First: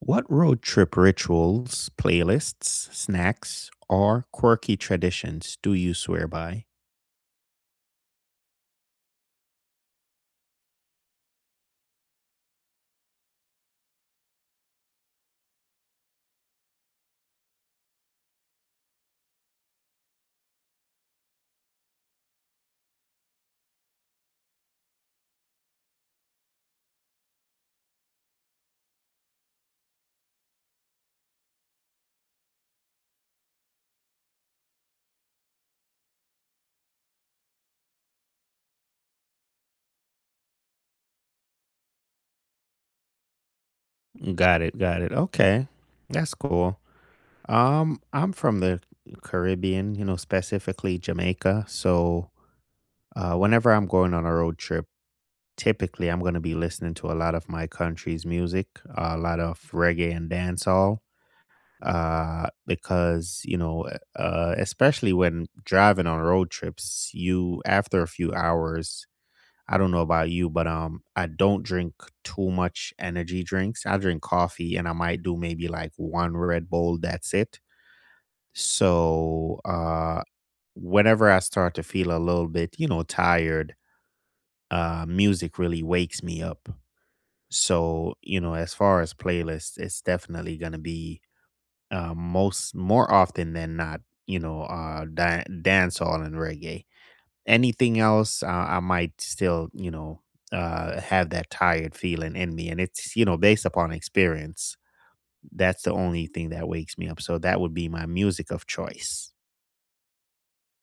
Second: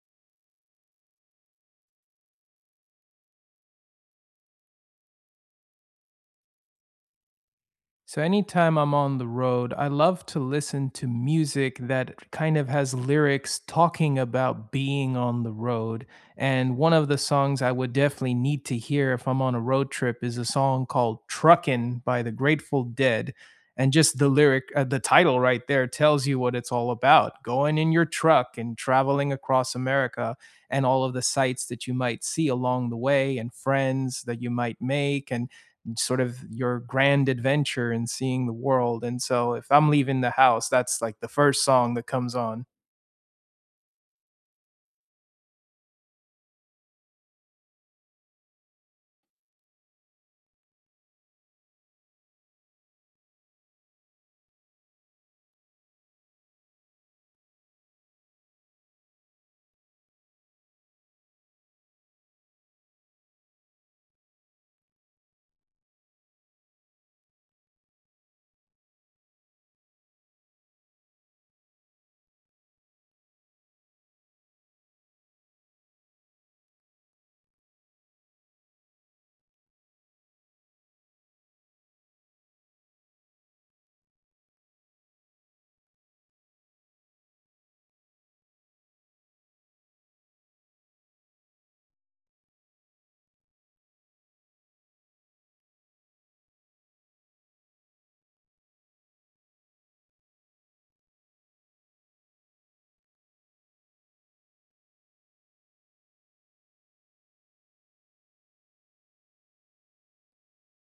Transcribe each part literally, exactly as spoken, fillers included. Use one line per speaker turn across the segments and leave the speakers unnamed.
What road trip rituals, playlists, snacks, or quirky traditions do you swear by?
So anytime I'm on the road, I love to listen to music that kind of has lyrics talking about being on the road. And one of the songs I would definitely need to hear if I'm on a road trip is a song called Truckin' by the Grateful Dead. And just the lyric, uh, the title right there tells you what it's all about, going in your truck and traveling across America and all of the sights that you might see along the way and friends that you might make and sort of your grand adventure and seeing the world. And so if I'm leaving the house, that's like the first song that comes on.
Got it, got it. Okay. That's cool. Um, I'm from the Caribbean, you know, specifically Jamaica. So, uh, whenever I'm going on a road trip, typically I'm going to be listening to a lot of my country's music, a lot of reggae and dancehall. Uh, because you know, uh, especially when driving on road trips, you after a few hours, I don't know about you, but um, I don't drink too much energy drinks. I drink coffee, and I might do maybe like one Red Bull. That's it. So, uh, whenever I start to feel a little bit, you know, tired, uh, music really wakes me up. So, you know, as far as playlists, it's definitely gonna be uh, most more often than not, you know, uh, da- dancehall and reggae anything else, uh, I might still, you know, uh, have that tired feeling in me. And it's, you know, based upon experience. That's the only thing that wakes me up. So that would be my music of choice.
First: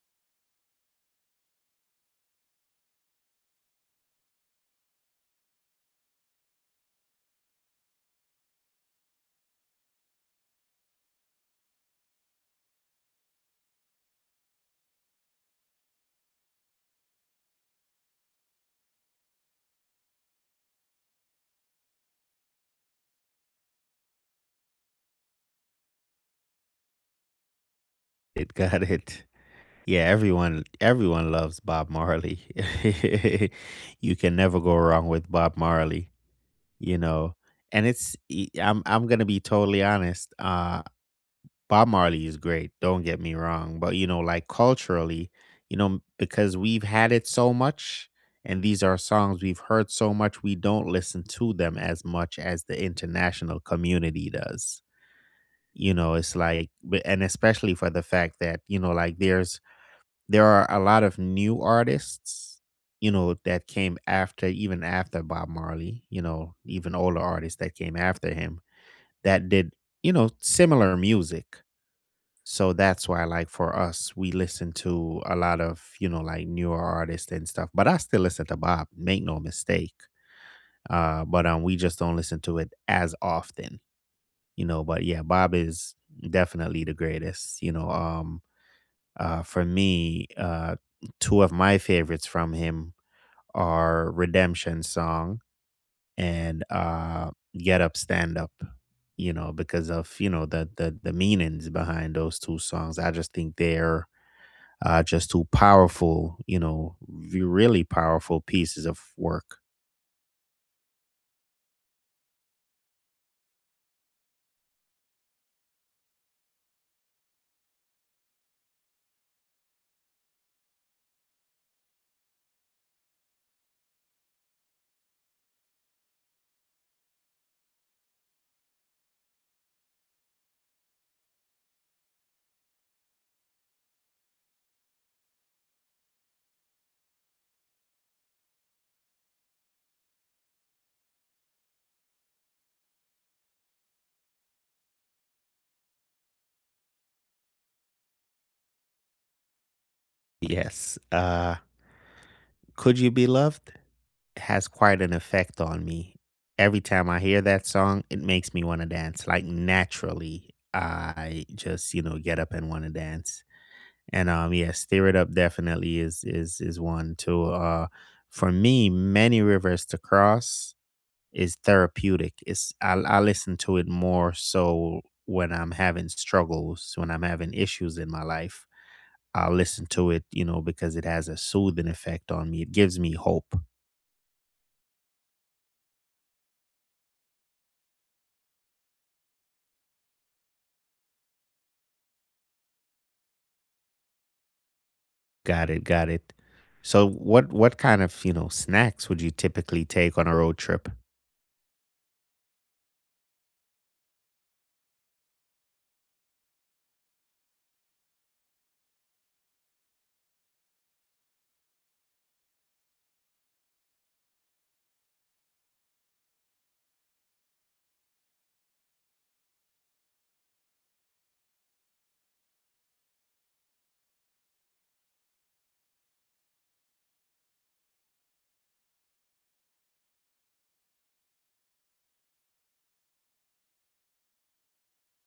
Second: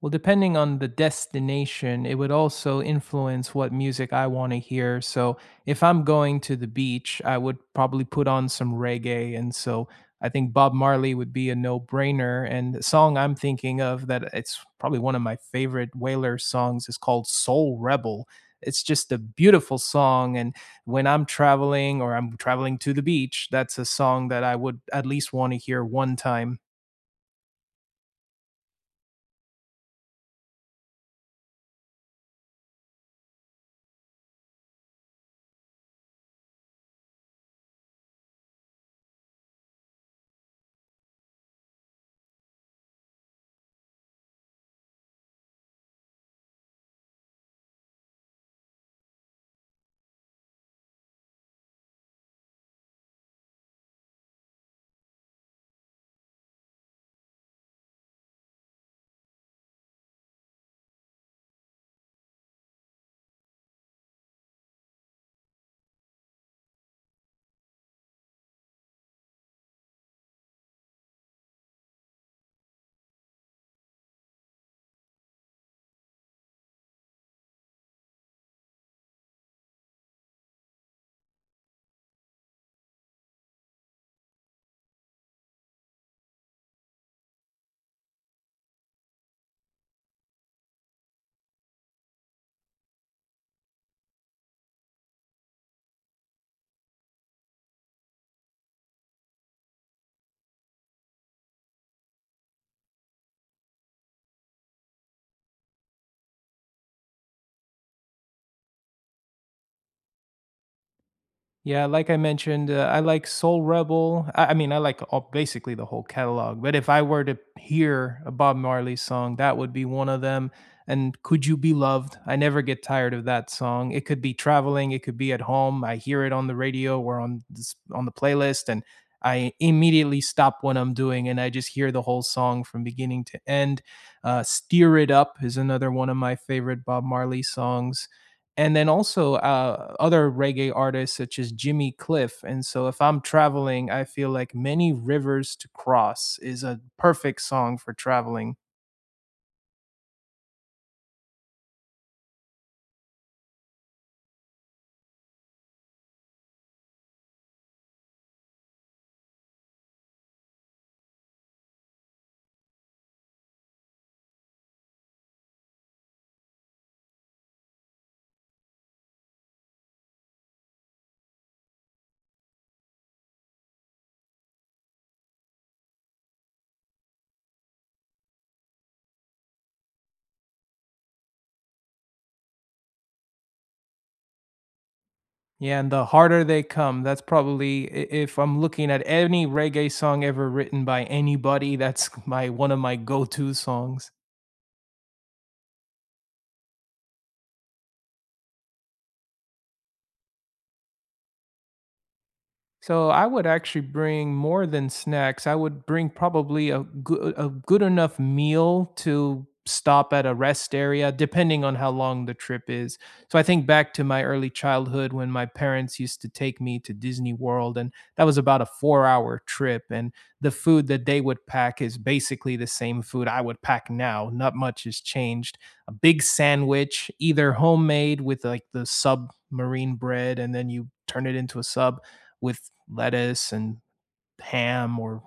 Well, depending on the destination, it would also influence what music I want to hear. So, if I'm going to the beach, I would probably put on some reggae. And so, I think Bob Marley would be a no brainer. And the song I'm thinking of that it's probably one of my favorite Whaler songs is called Soul Rebel. It's just a beautiful song. And when I'm traveling or I'm traveling to the beach, that's a song that I would at least want to hear one time.
It got it. Yeah, everyone everyone loves Bob Marley. You can never go wrong with Bob Marley, you know. And it's e- I'm I'm going to be totally honest. Uh Bob Marley is great, don't get me wrong, but, you know, like, culturally, you know, because we've had it so much and these are songs we've heard so much, we don't listen to them as much as the international community does. You know, it's like b and especially for the fact that, you know, like, there's there are a lot of new artists, you know, that came after even after Bob Marley, you know, even older artists that came after him that did, you know, similar music. So that's why, like for us, we listen to a lot of you know like newer artists and stuff. But I still listen to Bob. Make no mistake. Uh, but um, we just don't listen to it as often, you know. But yeah, Bob is definitely the greatest. You know, um, uh, for me, uh, two of my favorites from him are "Redemption Song" and uh, "Get Up, Stand Up." You know, because of you know the the the meanings behind those two songs. I just think they're uh, just two powerful, you know, re- really powerful pieces of work.
Yeah, like I mentioned, uh, I like Soul Rebel. I, I mean, I like all, basically the whole catalog. But if I were to hear a Bob Marley song, that would be one of them. And Could You Be Loved? I never get tired of that song. It could be traveling, it could be at home. I hear it on the radio or on this, on the playlist, and I immediately stop what I'm doing and I just hear the whole song from beginning to end. Uh, Steer It Up is another one of my favorite Bob Marley songs, and then also uh, other reggae artists such as Jimmy Cliff. And so, if I'm traveling, I feel like Many Rivers to Cross is a perfect song for traveling.
Yes. Uh, Could You Be Loved has quite an effect on me. Every time I hear that song, it makes me want to dance. Like naturally, I just, you know, get up and want to dance. And um, yeah, Stir It Up definitely is is is one to uh for me, many rivers to cross is therapeutic. It's I I listen to it more so when I'm having struggles, when I'm having issues in my life. I'll listen to it, you know, because it has a soothing effect on me. It gives me hope.
Yeah, and The Harder They Come, that's probably, i- if I'm looking at any reggae song ever written by anybody, that's my one of my go to songs.
Got it, got it. So what what kind of, you know, snacks would you typically take on a road trip?
So I would actually bring more than snacks. I would bring probably a good a good enough meal to stop at a rest area depending on how long the trip is. So I think back to my early childhood when my parents used to take me to Disney World, and that was about a four-hour trip, and the food that they would pack is basically the same food I would pack now. Not much has changed. A big sandwich, either homemade with like the submarine bread and then you turn it into a sub with lettuce and ham, or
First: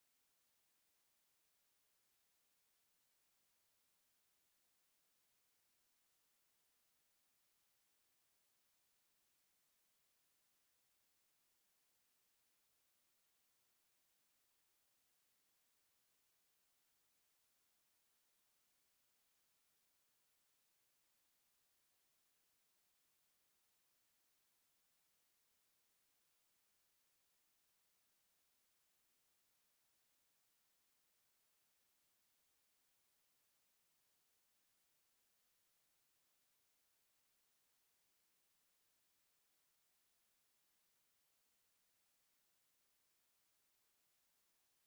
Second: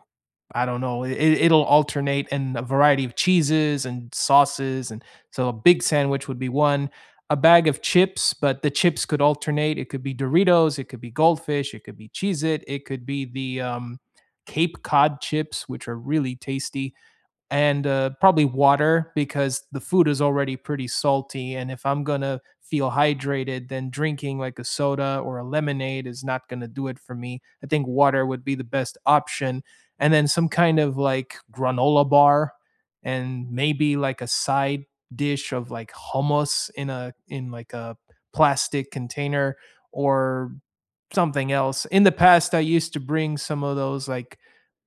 I don't know. It, it'll alternate, and a variety of cheeses and sauces. And so a big sandwich would be one, a bag of chips, but the chips could alternate. It could be Doritos, it could be Goldfish, it could be Cheez It, it could be the um, Cape Cod chips, which are really tasty, and uh, probably water because the food is already pretty salty. And if I'm gonna feel hydrated, then drinking like a soda or a lemonade is not gonna do it for me. I think water would be the best option, and then some kind of like granola bar, and maybe like a side dish of like hummus in a in like a plastic container or something else. In the past, I used to bring some of those like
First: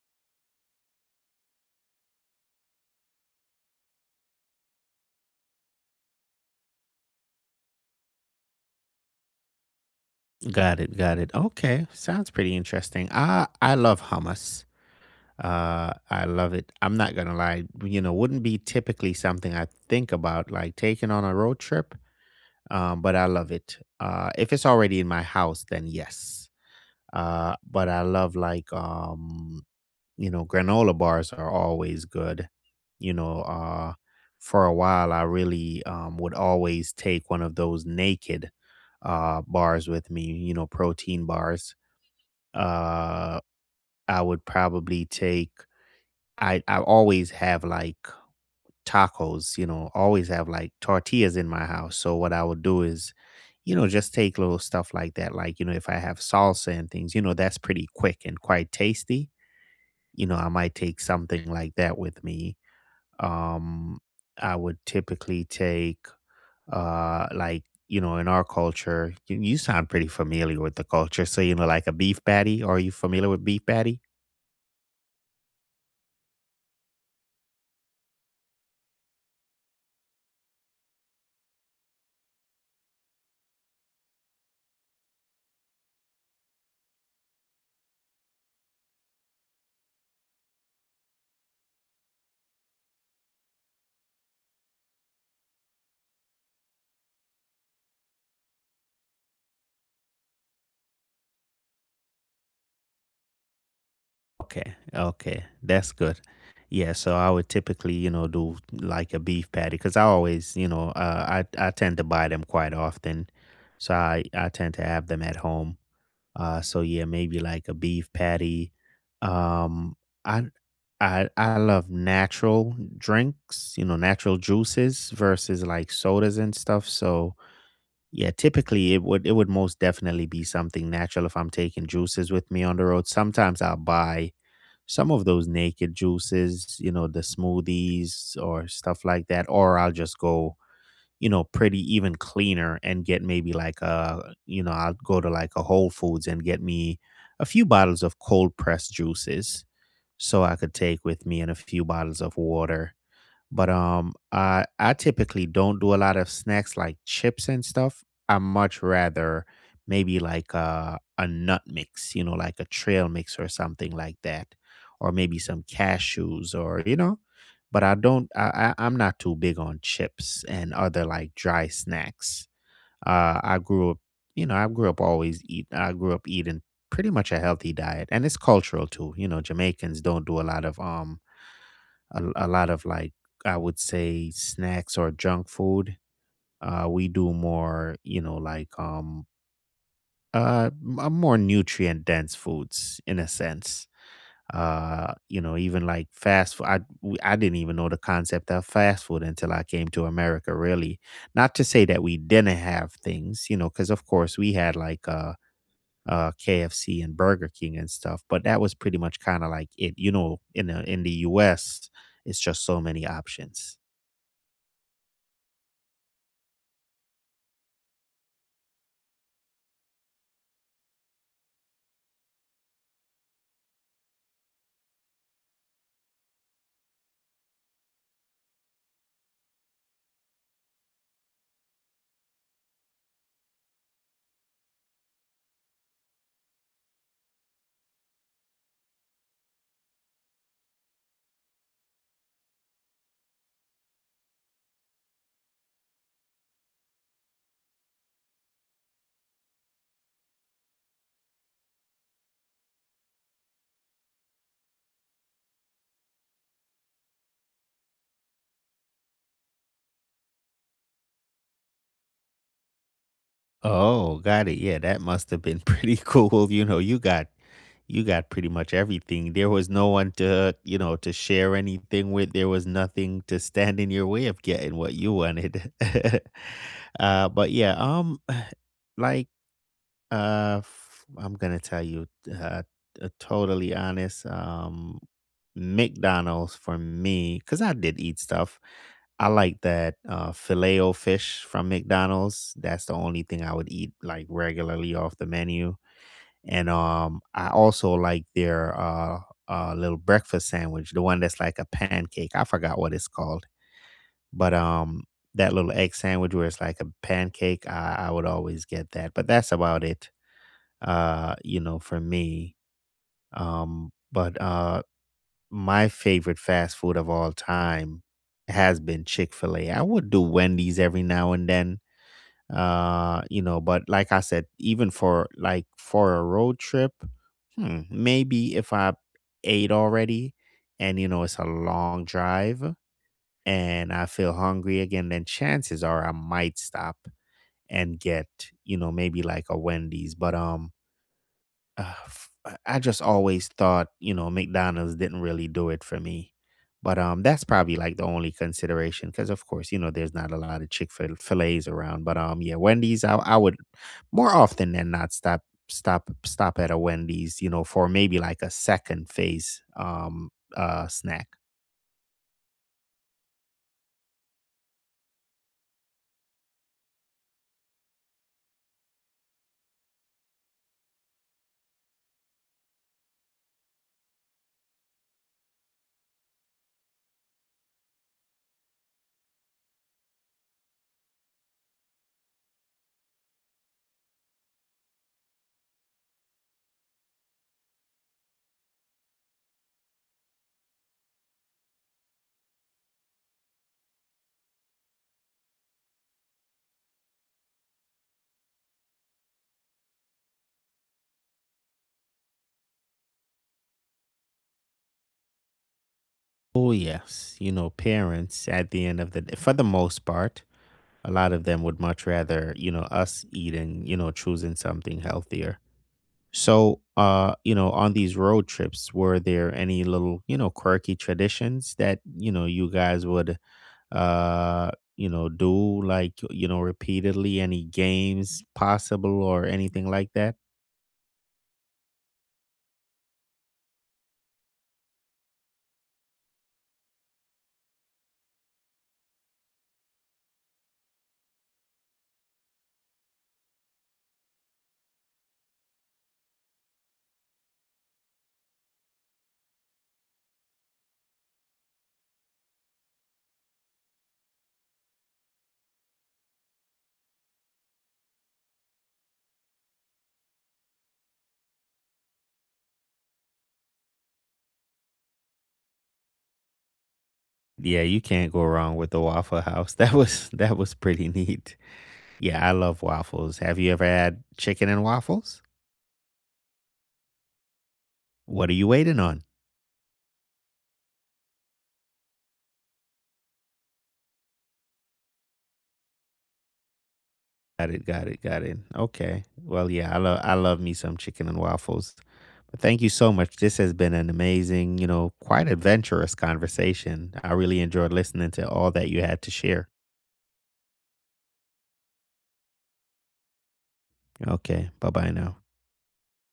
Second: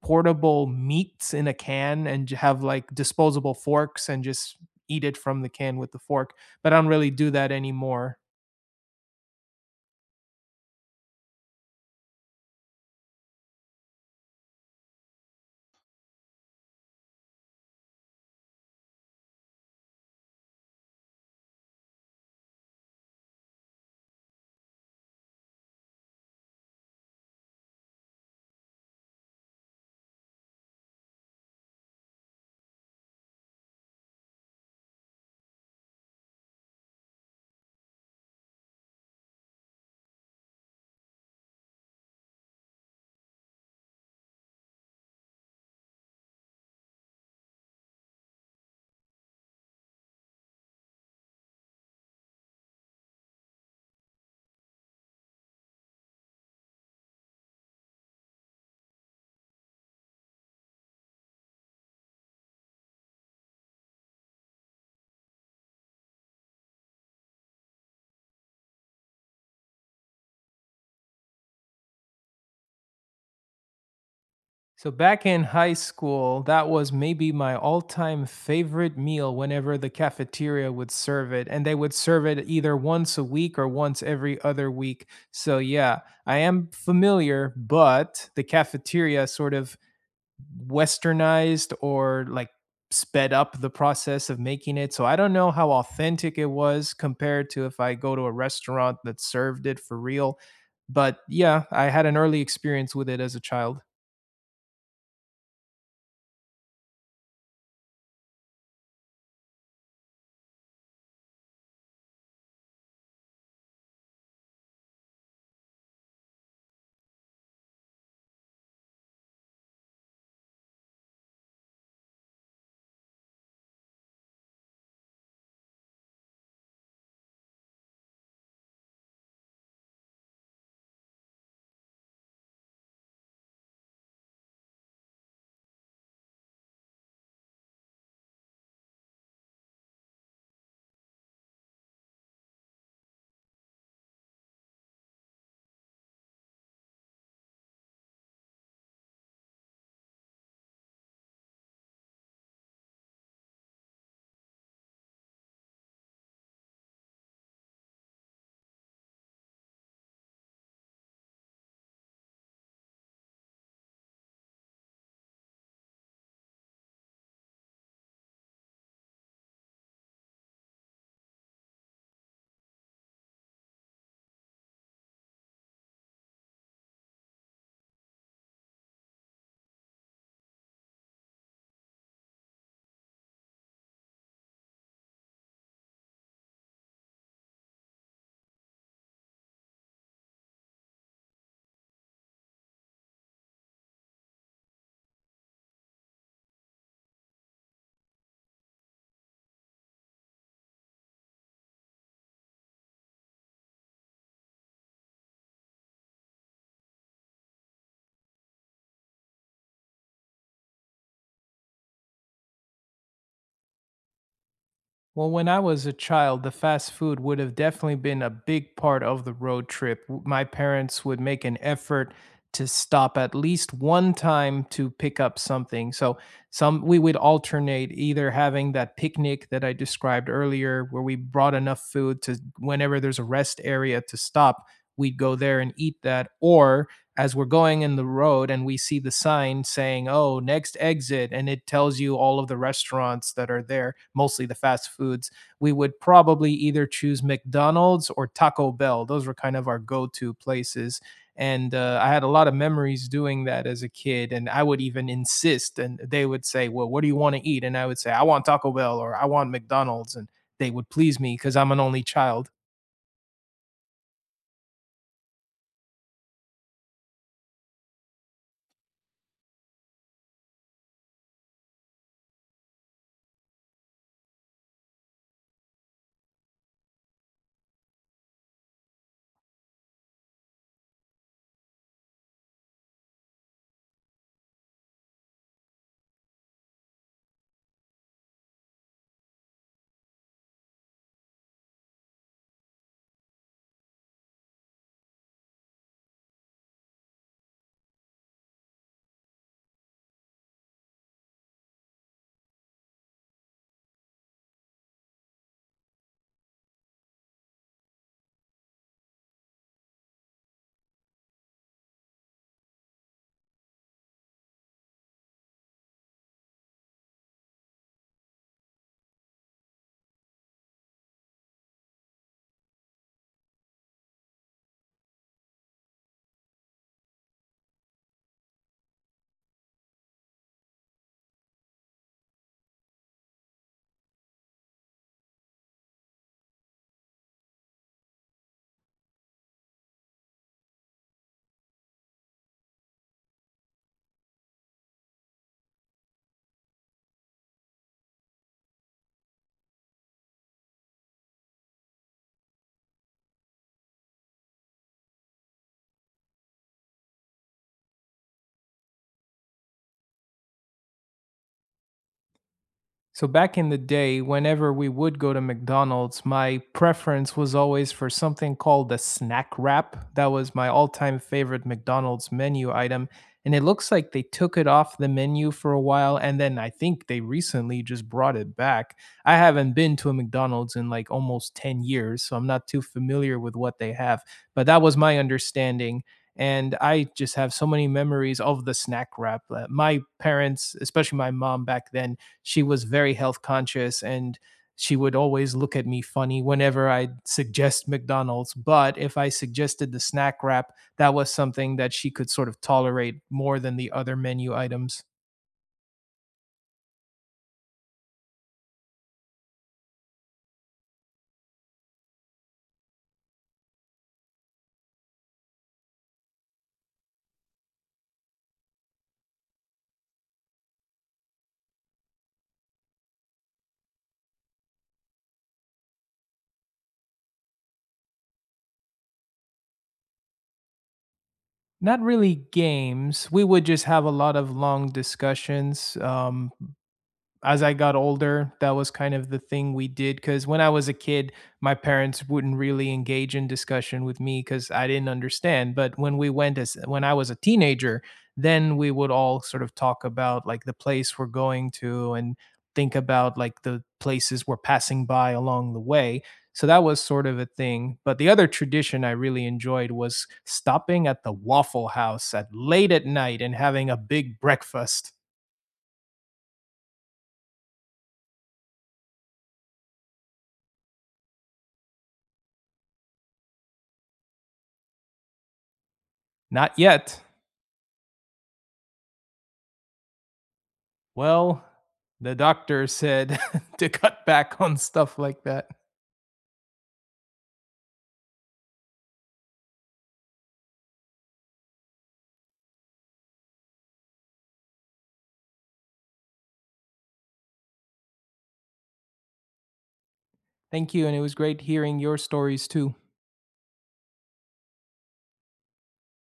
portable meats in a can and have like disposable forks and just eat it from the can with the fork, but I don't really do that anymore.
Got it, got it. Okay, sounds pretty interesting. I I love hummus. Uh, I love it. I'm not gonna lie, you know, wouldn't be typically something I think about like taking on a road trip, um, but I love it. Uh, if it's already in my house, then yes. Uh, but I love like um, you know, granola bars are always good. You know, uh, for a while I really um would always take one of those naked uh bars with me. You know, protein bars. Uh, I would probably take. I I always have like tacos, you know, always have like tortillas in my house. So what I would do is, you know, just take little stuff like that. Like, you know, if I have salsa and things, you know, that's pretty quick and quite tasty. You know, I might take something like that with me. Um, I would typically take uh like, you know, in our culture, you, you sound pretty familiar with the culture. So, you know, like a beef patty. Are you familiar with beef patty?
So back in high school, that was maybe my all-time favorite meal whenever the cafeteria would serve it, and they would serve it either once a week or once every other week. So yeah, I am familiar, but the cafeteria sort of westernized or like sped up the process of making it. So I don't know how authentic it was compared to if I go to a restaurant that served it for real. But yeah, I had an early experience with it as a child.
Okay, okay, that's good. Yeah, so I would typically, you know, do like a beef patty because I always, you know, uh, I I tend to buy them quite often, so I I tend to have them at home. Uh, so yeah, maybe like a beef patty. Um, I I I love natural drinks, you know, natural juices versus like sodas and stuff. So yeah, typically it would it would most definitely be something natural if I'm taking juices with me on the road. Sometimes I'll buy some of those naked juices, you know, the smoothies or stuff like that, or I'll just go, you know, pretty even cleaner and get maybe like a, you know, I'll go to like a Whole Foods and get me a few bottles of cold pressed juices so I could take with me and a few bottles of water but um, I I typically don't do a lot of snacks like chips and stuff. I much rather maybe like a a nut mix, you know, like a trail mix or something like that, or maybe some cashews or you know. But I don't. I, I I'm not too big on chips and other like dry snacks. Uh, I grew up, you know, I grew up always eat. I grew up eating pretty much a healthy diet, and it's cultural too. You know, Jamaicans don't do a lot of um a, a lot of like I would say snacks or junk food. Uh, we do more, you know, like um, uh, m- uh, more nutrient dense foods in a sense. Uh, you know, even like fast food. I we- I didn't even know the concept of fast food until I came to America. Really, not to say that we didn't have things, you know, because of course we had like uh, uh K F C and Burger King and stuff, but that was pretty much kind of like it. You know, in the in the U S, it's just so many options.
Well, when I was a child, the fast food would have definitely been a big part of the road trip. W- My parents would make an effort to stop at least one time to pick up something. So, some we would alternate, either having that picnic that I described earlier where we brought enough food to whenever there's a rest area to stop, we'd go there and eat that, or as we're going in the road and we see the sign saying, oh, next exit, and it tells you all of the restaurants that are there, mostly the fast foods, we would probably either choose McDonald's or Taco Bell. Those were kind of our go to places. And uh, I had a lot of memories doing that as a kid. And I would even insist, and they would say, well, what do you want to eat? And I would say, I want Taco Bell or I want McDonald's. And they would please me because I'm an only child.
Oh, got it. Yeah, that must have been pretty cool. You know, you got you got pretty much everything. There was no one to, you know, to share anything with. There was nothing to stand in your way of getting what you wanted. uh, but yeah, um, like uh, f- I'm gonna tell you, uh, uh, totally honest. Um, McDonald's for me, because I did eat stuff. I like that uh, filet o fish from McDonald's. That's the only thing I would eat like regularly off the menu. And um, I also like their uh, uh, little breakfast sandwich, the one that's like a pancake. I forgot what it's called, but um, that little egg sandwich where it's like a pancake. I, I would always get that, but that's about it uh, you know, for me. Um, but uh, my favorite fast food of all time has been Chick fil A. I would do Wendy's every now and then, uh, you know, but like I said, even for like for a road trip, hmm, maybe if I ate already and, you know, it's a long drive and I feel hungry again, then chances are I might stop and get, you know, maybe like a Wendy's. But, um, Uh, f I I just always thought, you know, McDonald's didn't really do it for me. But, um, that's probably, like, the only consideration because of course, you know, there's not a lot of Chick-fil A's around, but, um, yeah, Wendy's, I I would more often than not stop stop stop at a Wendy's, you know, for maybe, like, a second phase, um, uh, snack.
So back in the day, whenever we would go to McDonald's, my preference was always for something called the snack wrap. That was my all-time favorite McDonald's menu item, and it looks like they took it off the menu for a while, and then I think they recently just brought it back. I haven't been to a McDonald's in like almost ten years, so I'm not too familiar with what they have, but that was my understanding, and I just have so many memories of the snack wrap. Uh, My parents, especially my mom back then, she was very health conscious, and she would always look at me funny whenever I suggest McDonald's. But if I suggested the snack wrap, that was something that she could sort of tolerate more than the other menu items.
Oh, yes. You know, parents at the end of the d for the most part, a lot of them would much rather, you know, us eating, you know, choosing something healthier. So, uh, you know, on these road trips, were there any little, you know, quirky traditions that, you know, you guys would, uh, you know, do like, you know, repeatedly? Any games possible or anything like that?
Not really games. We would just have a lot of long discussions. Um, as I got older, that was kind of the thing we did, because when I was a kid, my parents wouldn't really engage in discussion with me because I didn't understand. But when we went as when I was a teenager, then we would all sort of talk about like the place we're going to and think about like the places we're passing by along the way. So that was sort of a thing. But the other tradition I really enjoyed was stopping at the Waffle House at late at night and having a big breakfast.
Yeah, you can't go wrong with the Waffle House. That was that was pretty neat. Yeah, I love waffles. Have you ever had chicken and waffles?
Not yet.
What are you waiting on?
Well, the doctor said to cut back on stuff like that.
Got it, got it, got it. Okay. Well, yeah, I love I love me some chicken and waffles. But thank you so much. This has been an amazing, you know, quite adventurous conversation. I really enjoyed listening to all that you had to share.
Thank you, and it was great hearing your stories too.
Okay. Bye-bye now.